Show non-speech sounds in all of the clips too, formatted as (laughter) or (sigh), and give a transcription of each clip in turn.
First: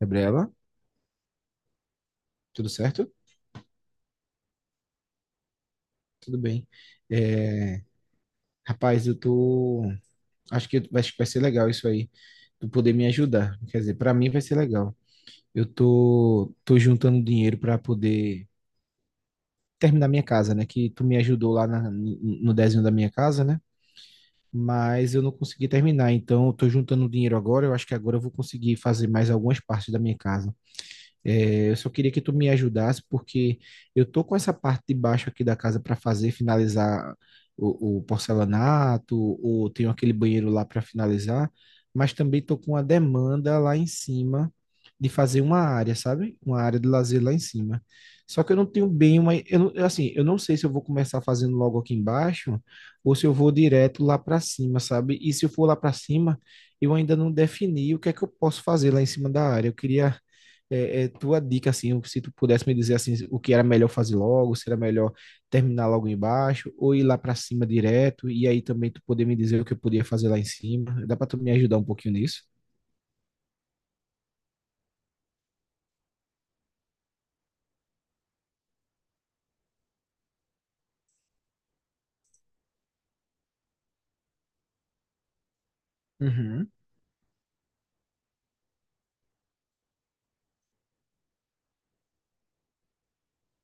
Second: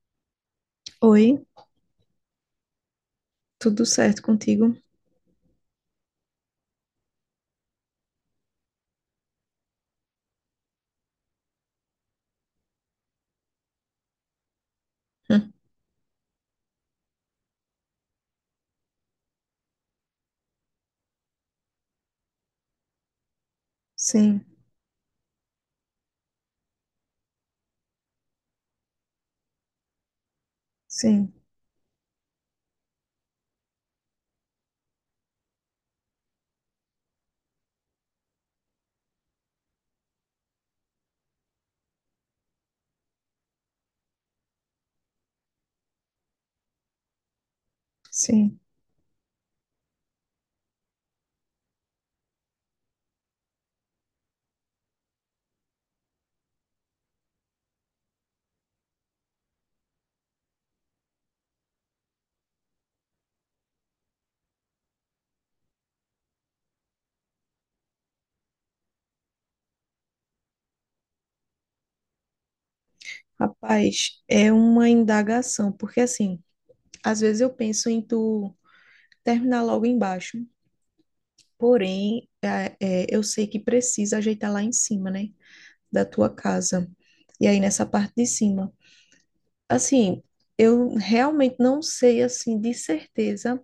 Gabriela, Oi, tudo certo? tudo certo contigo? Tudo bem. É, rapaz, eu tô. Acho que vai ser legal isso aí. Tu poder me ajudar. Quer dizer, pra mim vai ser legal. Hum, Tô juntando dinheiro pra poder terminar minha casa, né? Que tu me ajudou no desenho da minha casa, né? Sim, Mas eu não consegui terminar. Então, eu tô juntando dinheiro agora. Eu acho que agora eu vou conseguir fazer mais algumas partes da minha casa. sim, É, eu só queria que tu me ajudasse, porque eu tô com essa parte de baixo aqui da casa para fazer, finalizar o porcelanato, ou tenho aquele banheiro lá para finalizar, mas também tô com uma demanda lá em cima de fazer uma área, sabe? Uma área de lazer lá em cima. Só que eu sim. não tenho bem eu eu, assim, eu não sei se eu vou começar fazendo logo aqui embaixo ou se eu vou direto lá para cima, sabe? E se eu for lá para cima, eu ainda não defini o que é que eu posso fazer lá em cima da área. Eu queria tua dica, assim, se tu pudesse me dizer, assim, o que era melhor fazer logo, se era melhor terminar logo embaixo, ou ir lá para cima direto, e aí também tu poder me dizer o que eu podia fazer lá em cima. Dá para tu me ajudar um pouquinho nisso? Rapaz, é uma indagação, porque assim, às vezes eu penso em tu terminar logo embaixo, porém, eu sei que precisa ajeitar lá em cima, né, da tua Uhum, casa. E aí nessa parte de cima. Assim, eu realmente não sei, assim, de certeza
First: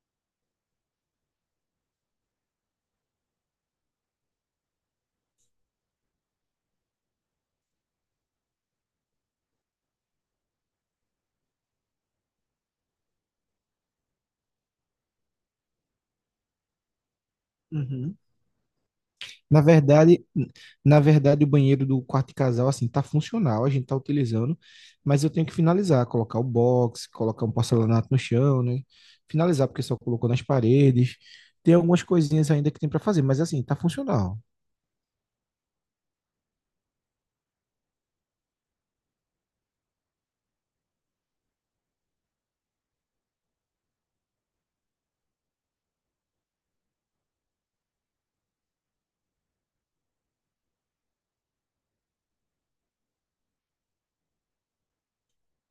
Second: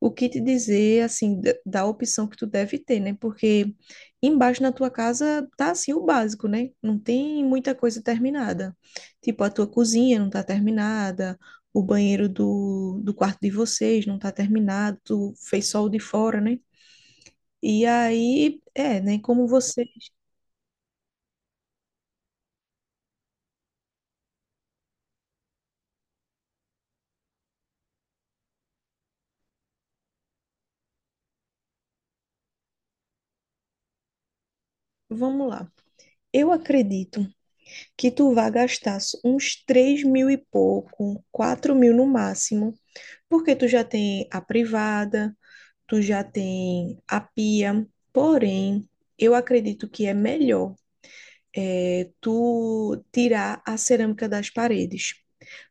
o que te dizer, assim, da opção que tu deve ter, né? Porque embaixo na tua casa tá, assim, o básico, né? Não tem muita coisa terminada. Tipo, a tua cozinha não tá terminada, o banheiro do quarto de vocês não tá terminado, tu fez só o de fora, né? E uhum. aí, é, né? Como Na você... verdade, na verdade, o banheiro do quarto de casal, assim, tá funcional, a gente tá utilizando, mas eu tenho que finalizar, colocar o box, colocar um porcelanato no chão, né? Finalizar, porque só colocou nas paredes. Tem algumas coisinhas ainda que tem para fazer, mas assim, tá funcional. Vamos lá. Eu acredito que tu vá gastar uns 3.000 e pouco, 4.000 no máximo, porque tu já tem a privada, tu já tem a pia. Porém, eu acredito que é melhor tu tirar a cerâmica das paredes,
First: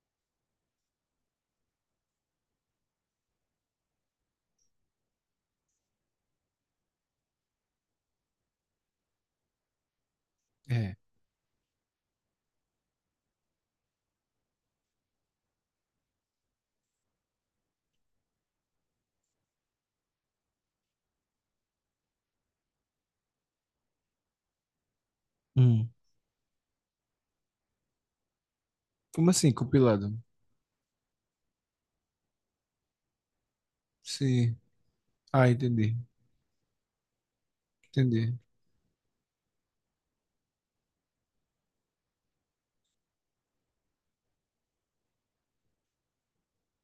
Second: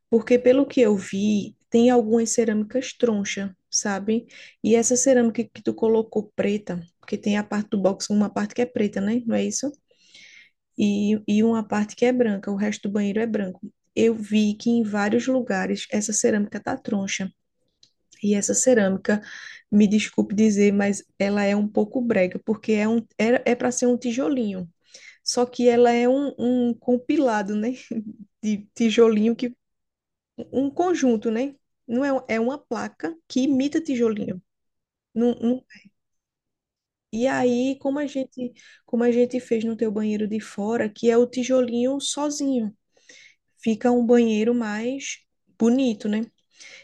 porque pelo que eu vi, tem algumas cerâmicas troncha, sabe? E essa cerâmica que tu colocou preta, porque tem a parte do box, uma parte que é preta, né? Não é isso? É. E uma parte que é branca, o resto do banheiro é branco. Eu vi que em vários lugares essa cerâmica tá troncha. E essa cerâmica, me desculpe dizer, mas ela é um pouco brega, porque é um, é para ser um tijolinho. Só que ela é um, um compilado, né? (laughs) De Como tijolinho assim, que compilado? um conjunto, né? Não é, é uma placa que imita tijolinho. Sim. Não- Ah, não- entendi. e aí, Entendi. Como a gente fez no teu banheiro de fora, que é o tijolinho sozinho. Fica um banheiro mais bonito, né?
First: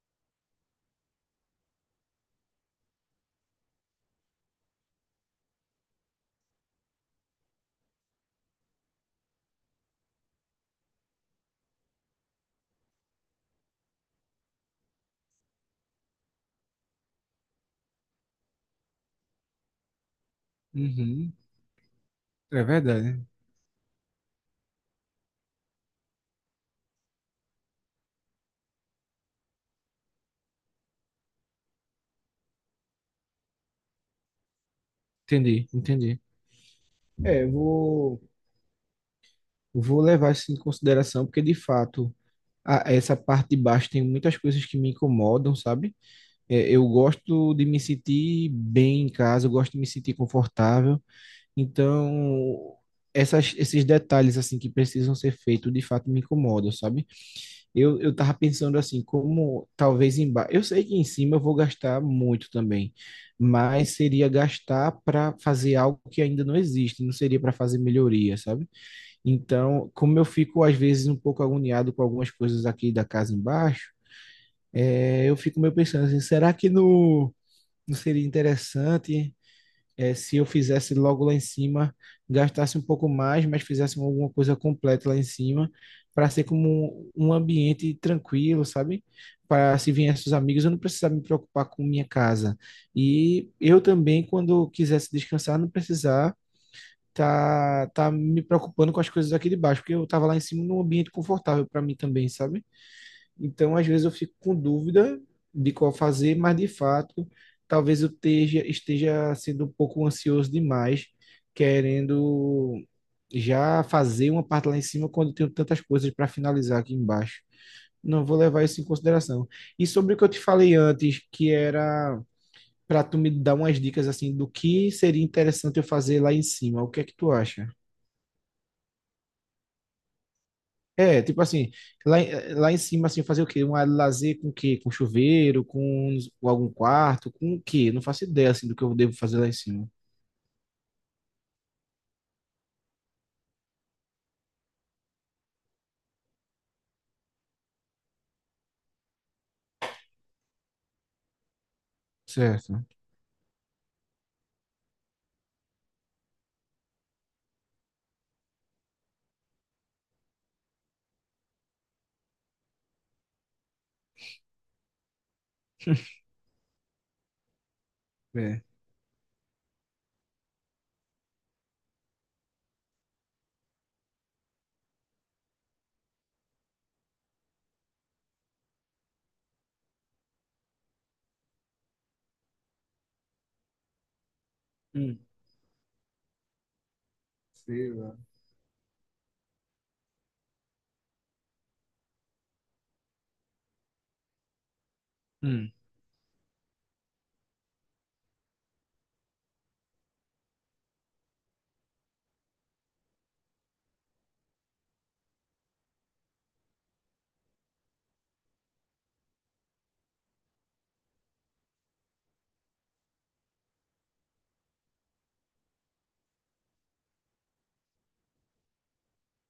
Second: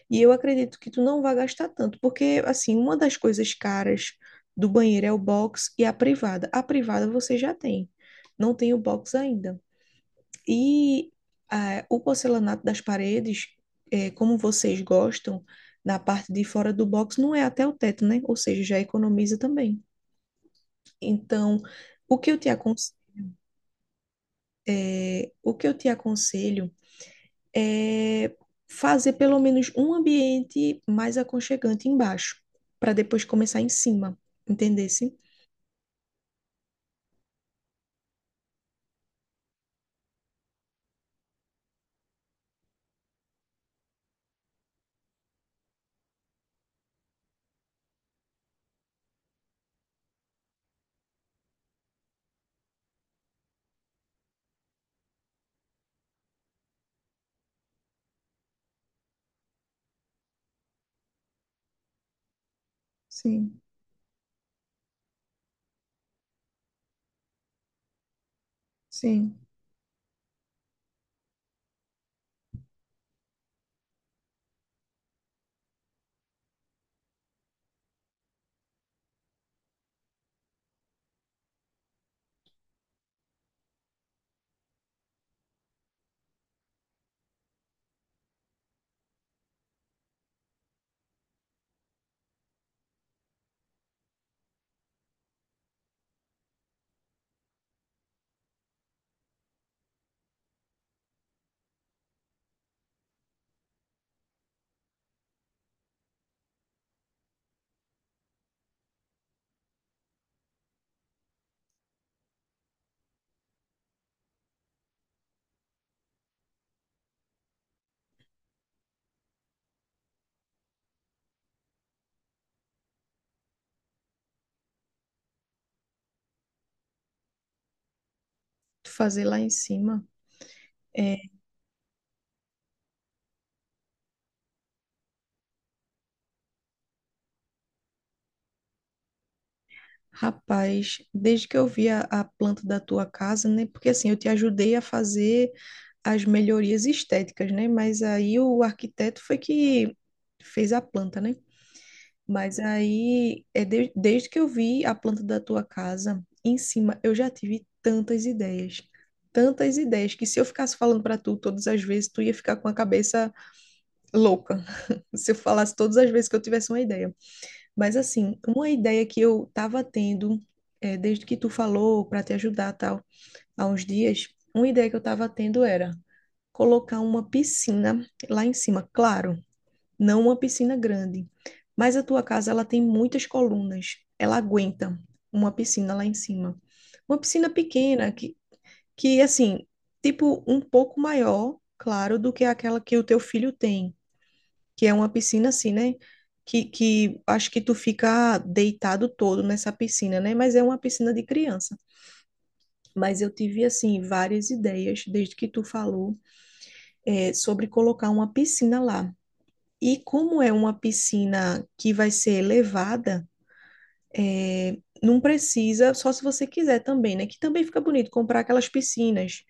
E eu acredito que tu não vai gastar tanto, porque assim, uma das coisas caras do banheiro é o box e a privada. A privada você já tem, não tem o box ainda. E ah, o porcelanato das paredes, como vocês gostam, na parte de fora do box não é até o teto, né? Ou seja, já economiza também. Uhum. Então, o que eu te É aconselho, verdade. o que eu te aconselho é, fazer pelo menos um ambiente mais aconchegante embaixo, para depois começar em cima, entendesse? Entendi, entendi. É, vou levar isso em consideração, porque de fato, essa parte de baixo tem muitas coisas que me incomodam, sabe? É, eu gosto de me sentir bem em casa, eu gosto de me sentir confortável. Então, esses detalhes assim que precisam ser feitos, de fato, me incomodam, sabe? Eu tava pensando assim, como talvez embaixo. Eu sei que em cima eu vou gastar muito também, Sim, mas seria gastar para fazer algo que ainda não existe, não seria para fazer melhoria, sabe? sim. Então, como eu fico às vezes um pouco agoniado com algumas coisas aqui da casa embaixo, é, eu fico meio pensando assim, será que no, não seria interessante? É, se eu fizesse logo lá em cima, gastasse um pouco mais, mas fizesse alguma coisa completa lá em cima, para ser como um ambiente tranquilo, sabe? Para se viessem os amigos, eu não precisava me preocupar com minha casa. E eu também, quando quisesse descansar, não precisar tá me preocupando com as coisas aqui de baixo, porque eu estava lá em cima num ambiente confortável para mim também, sabe? Então, às vezes eu fico com dúvida de qual fazer, mas de fato, talvez esteja sendo um pouco ansioso demais, querendo já fazer uma parte lá em cima quando eu tenho tantas coisas para finalizar aqui embaixo. Não vou levar isso em consideração. E sobre o que eu te falei antes, que era para tu me dar umas dicas assim do que seria interessante eu fazer lá em cima. O que é que tu acha? Fazer lá em cima. É, É, tipo assim, lá em cima, assim, fazer o quê? Um área de lazer com o quê? Com chuveiro, com algum quarto, com o quê? Não faço ideia, assim, do que eu devo fazer lá em cima. rapaz, desde que eu vi a planta da tua casa, né? Porque assim, eu te ajudei a fazer as melhorias estéticas, né? Mas aí o arquiteto foi que fez a planta, né? Mas Certo. aí, desde que eu vi a planta da tua casa em cima, eu já tive tantas ideias. Tantas ideias que se eu ficasse falando para tu todas as vezes, tu ia ficar com a cabeça louca. (laughs) Se eu falasse todas as (laughs) vezes que eu tivesse uma ideia. Mas assim, É. uma ideia que eu tava tendo, desde que tu falou para te ajudar tal, há uns dias, uma ideia que eu tava tendo era colocar uma piscina lá em cima. Claro, não uma piscina grande. Mas a tua casa ela tem muitas colunas, ela aguenta Hum, uma piscina lá em cima. Uma piscina sei pequena lá. que assim, tipo um pouco maior, claro, do que aquela que o teu filho tem, que é uma piscina assim, Hum, né? Que acho que tu fica deitado todo nessa piscina, né? Mas é uma piscina de criança. Mas eu tive, assim, várias ideias, desde que tu falou, sobre colocar uma piscina lá. E como é uma piscina que vai ser elevada, não precisa, só se você quiser também, né? Que também fica bonito comprar aquelas piscinas,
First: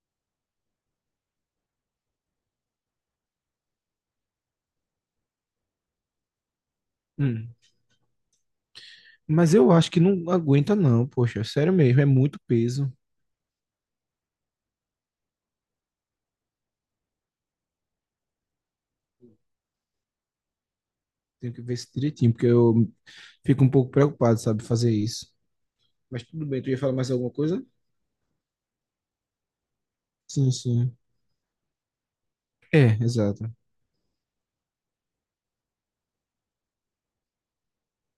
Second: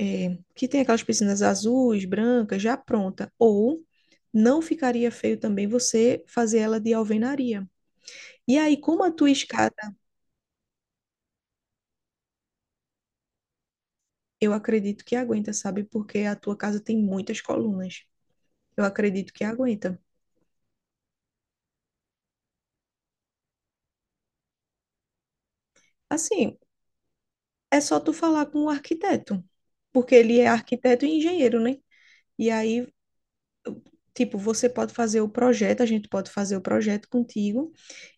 que tem aquelas piscinas azuis, brancas, já pronta. Ou não ficaria feio também você fazer ela de hum. alvenaria. E aí, como a tua Mas eu escada, acho que não aguenta, não, poxa, sério mesmo, é muito peso. eu acredito que aguenta, sabe? Porque a tua casa tem muitas colunas. Eu acredito que aguenta. Tenho que ver isso direitinho, porque eu fico um pouco preocupado, sabe, fazer isso. Mas tudo Assim, bem, tu ia falar mais alguma coisa? é só tu falar com o arquiteto, porque ele é Sim, sim. arquiteto e engenheiro, né? E aí É, exato. tipo, você pode fazer o projeto, a gente pode fazer o projeto contigo,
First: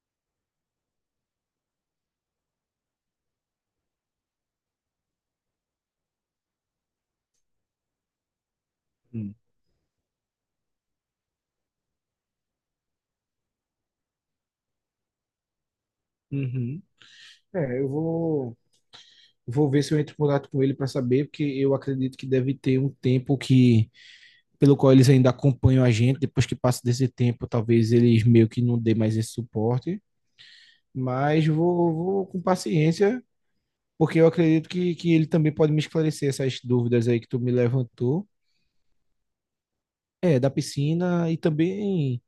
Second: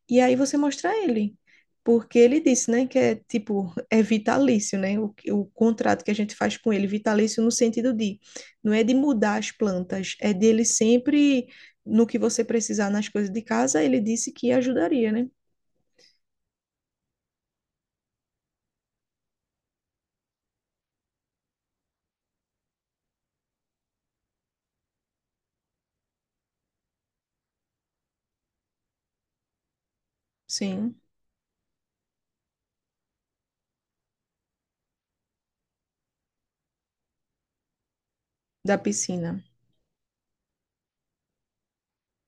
e aí você mostra ele. Porque ele disse, né, que é tipo, é vitalício, né? O contrato que a gente faz com ele, vitalício no sentido de, não é de Hum. mudar as plantas, é dele sempre, no que você precisar nas coisas de casa, ele disse que ajudaria, né? Uhum. É, eu vou. Vou ver se eu entro em contato com ele para saber, porque eu acredito que deve ter um tempo que pelo qual eles ainda acompanham a gente. Depois que passa desse tempo, talvez eles meio que não dê mais esse suporte. Sim, Mas vou com paciência, porque eu acredito que ele também pode me esclarecer essas dúvidas aí que tu me levantou. da piscina. É, da piscina e também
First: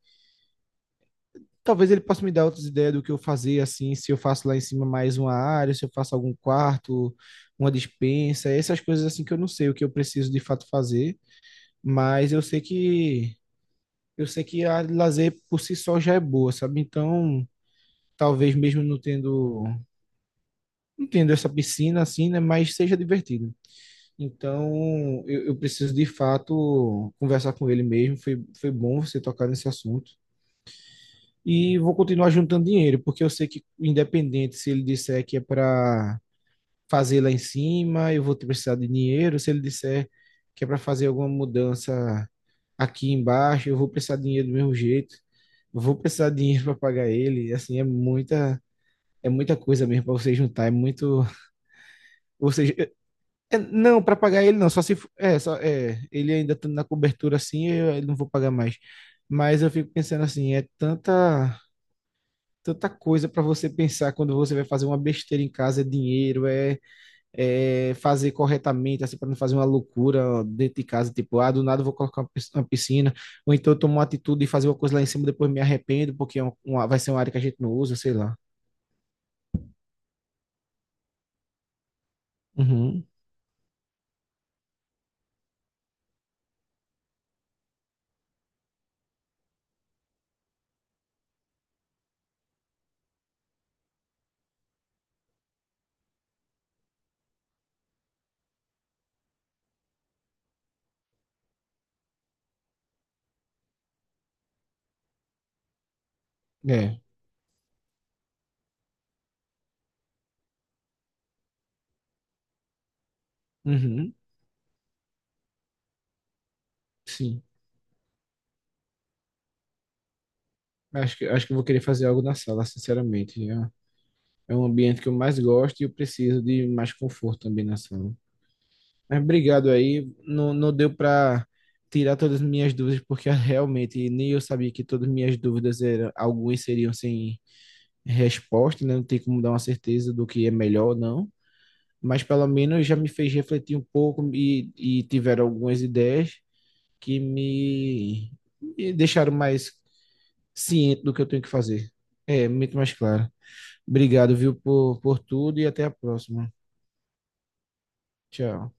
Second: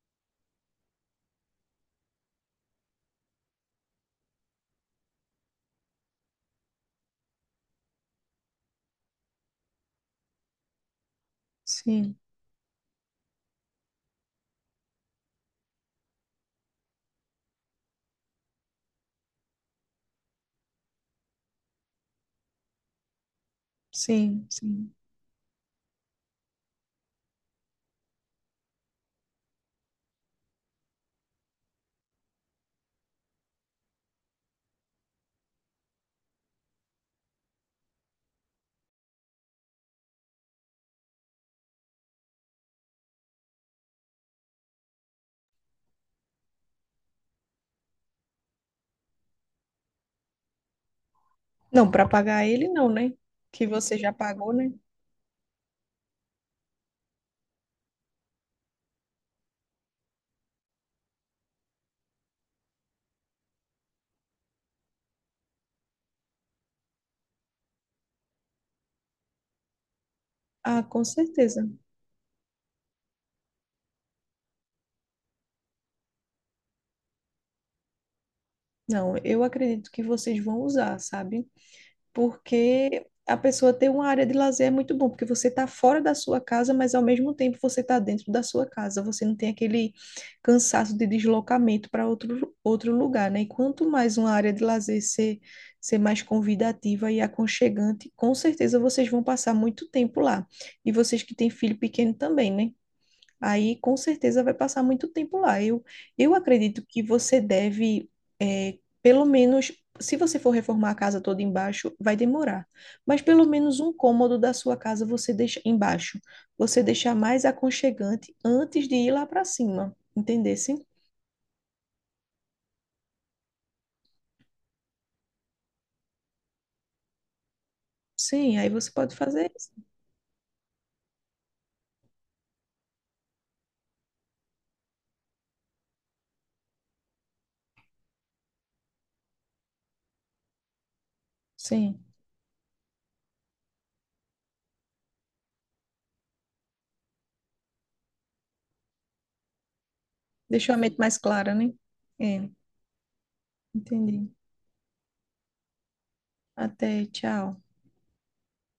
talvez ele possa me dar outras ideias do que eu fazer, assim, se eu faço lá em cima mais uma área, se eu faço algum quarto, uma despensa, essas coisas assim que eu não sei o que eu preciso de fato fazer. Sim, Mas eu sei que a lazer por si só já é boa, sabe? Então, talvez mesmo não tendo não tendo essa piscina assim, né, mas seja divertido. sim, Então, sim. Eu preciso de fato conversar com ele mesmo. Foi bom você tocar nesse assunto. E vou continuar juntando dinheiro, porque eu sei que, independente se ele disser que é para fazer lá em cima, eu vou ter precisar de dinheiro. Se ele disser que é para fazer alguma mudança aqui embaixo, eu vou precisar de dinheiro do mesmo jeito, eu vou precisar de dinheiro para pagar ele, assim, é muita coisa mesmo para você juntar, é muito, Não, para pagar ou ele seja, não, né? Que você não, já para pagar pagou, ele não, né? só se for- é, só é, ele ainda tá na cobertura assim, eu não vou pagar mais. Mas eu fico pensando assim, é tanta tanta coisa para você pensar quando você vai fazer uma besteira em casa, é dinheiro, é, fazer corretamente, assim, para não fazer uma loucura dentro Ah, de com casa, tipo, ah, do certeza. nada eu vou colocar uma uma piscina, ou então eu tomo uma atitude de fazer uma coisa lá em cima, depois me arrependo, porque é vai ser uma área que a gente não usa, sei lá. Não, eu acredito que vocês vão usar, sabe? Porque Uhum. a pessoa ter uma área de lazer é muito bom, porque você está fora da sua casa, mas ao mesmo tempo você está dentro da sua casa. Você não tem aquele cansaço de deslocamento para outro lugar, né? E quanto mais uma área de lazer ser mais convidativa e aconchegante, com certeza vocês vão passar muito tempo lá. E vocês que têm filho pequeno também, né? Aí com certeza vai passar muito tempo lá. Eu acredito É. que você deve, pelo menos, se você for reformar a casa toda embaixo, vai demorar. Mas pelo menos um Uhum. cômodo da sua casa você deixa embaixo. Você deixar Sim. mais aconchegante antes de ir lá para cima, entendesse? Acho que eu vou querer fazer algo na sala, sinceramente. É, é um ambiente que eu mais gosto e eu preciso de mais conforto também na sala. Sim, aí você pode Mas fazer obrigado isso. aí. Não, não deu para tirar todas as minhas dúvidas, porque (laughs) realmente nem eu sabia que todas as minhas dúvidas eram, algumas seriam sem resposta, né? Não tem como dar uma certeza do que é melhor ou não, Sim. mas pelo menos já me fez refletir um pouco e tiveram algumas ideias que me deixaram mais Deixou a mente ciente do mais que eu tenho que clara, né? fazer. É, É, muito mais claro. entendi. Obrigado, viu, por tudo e até a próxima. Até, tchau. Tchau.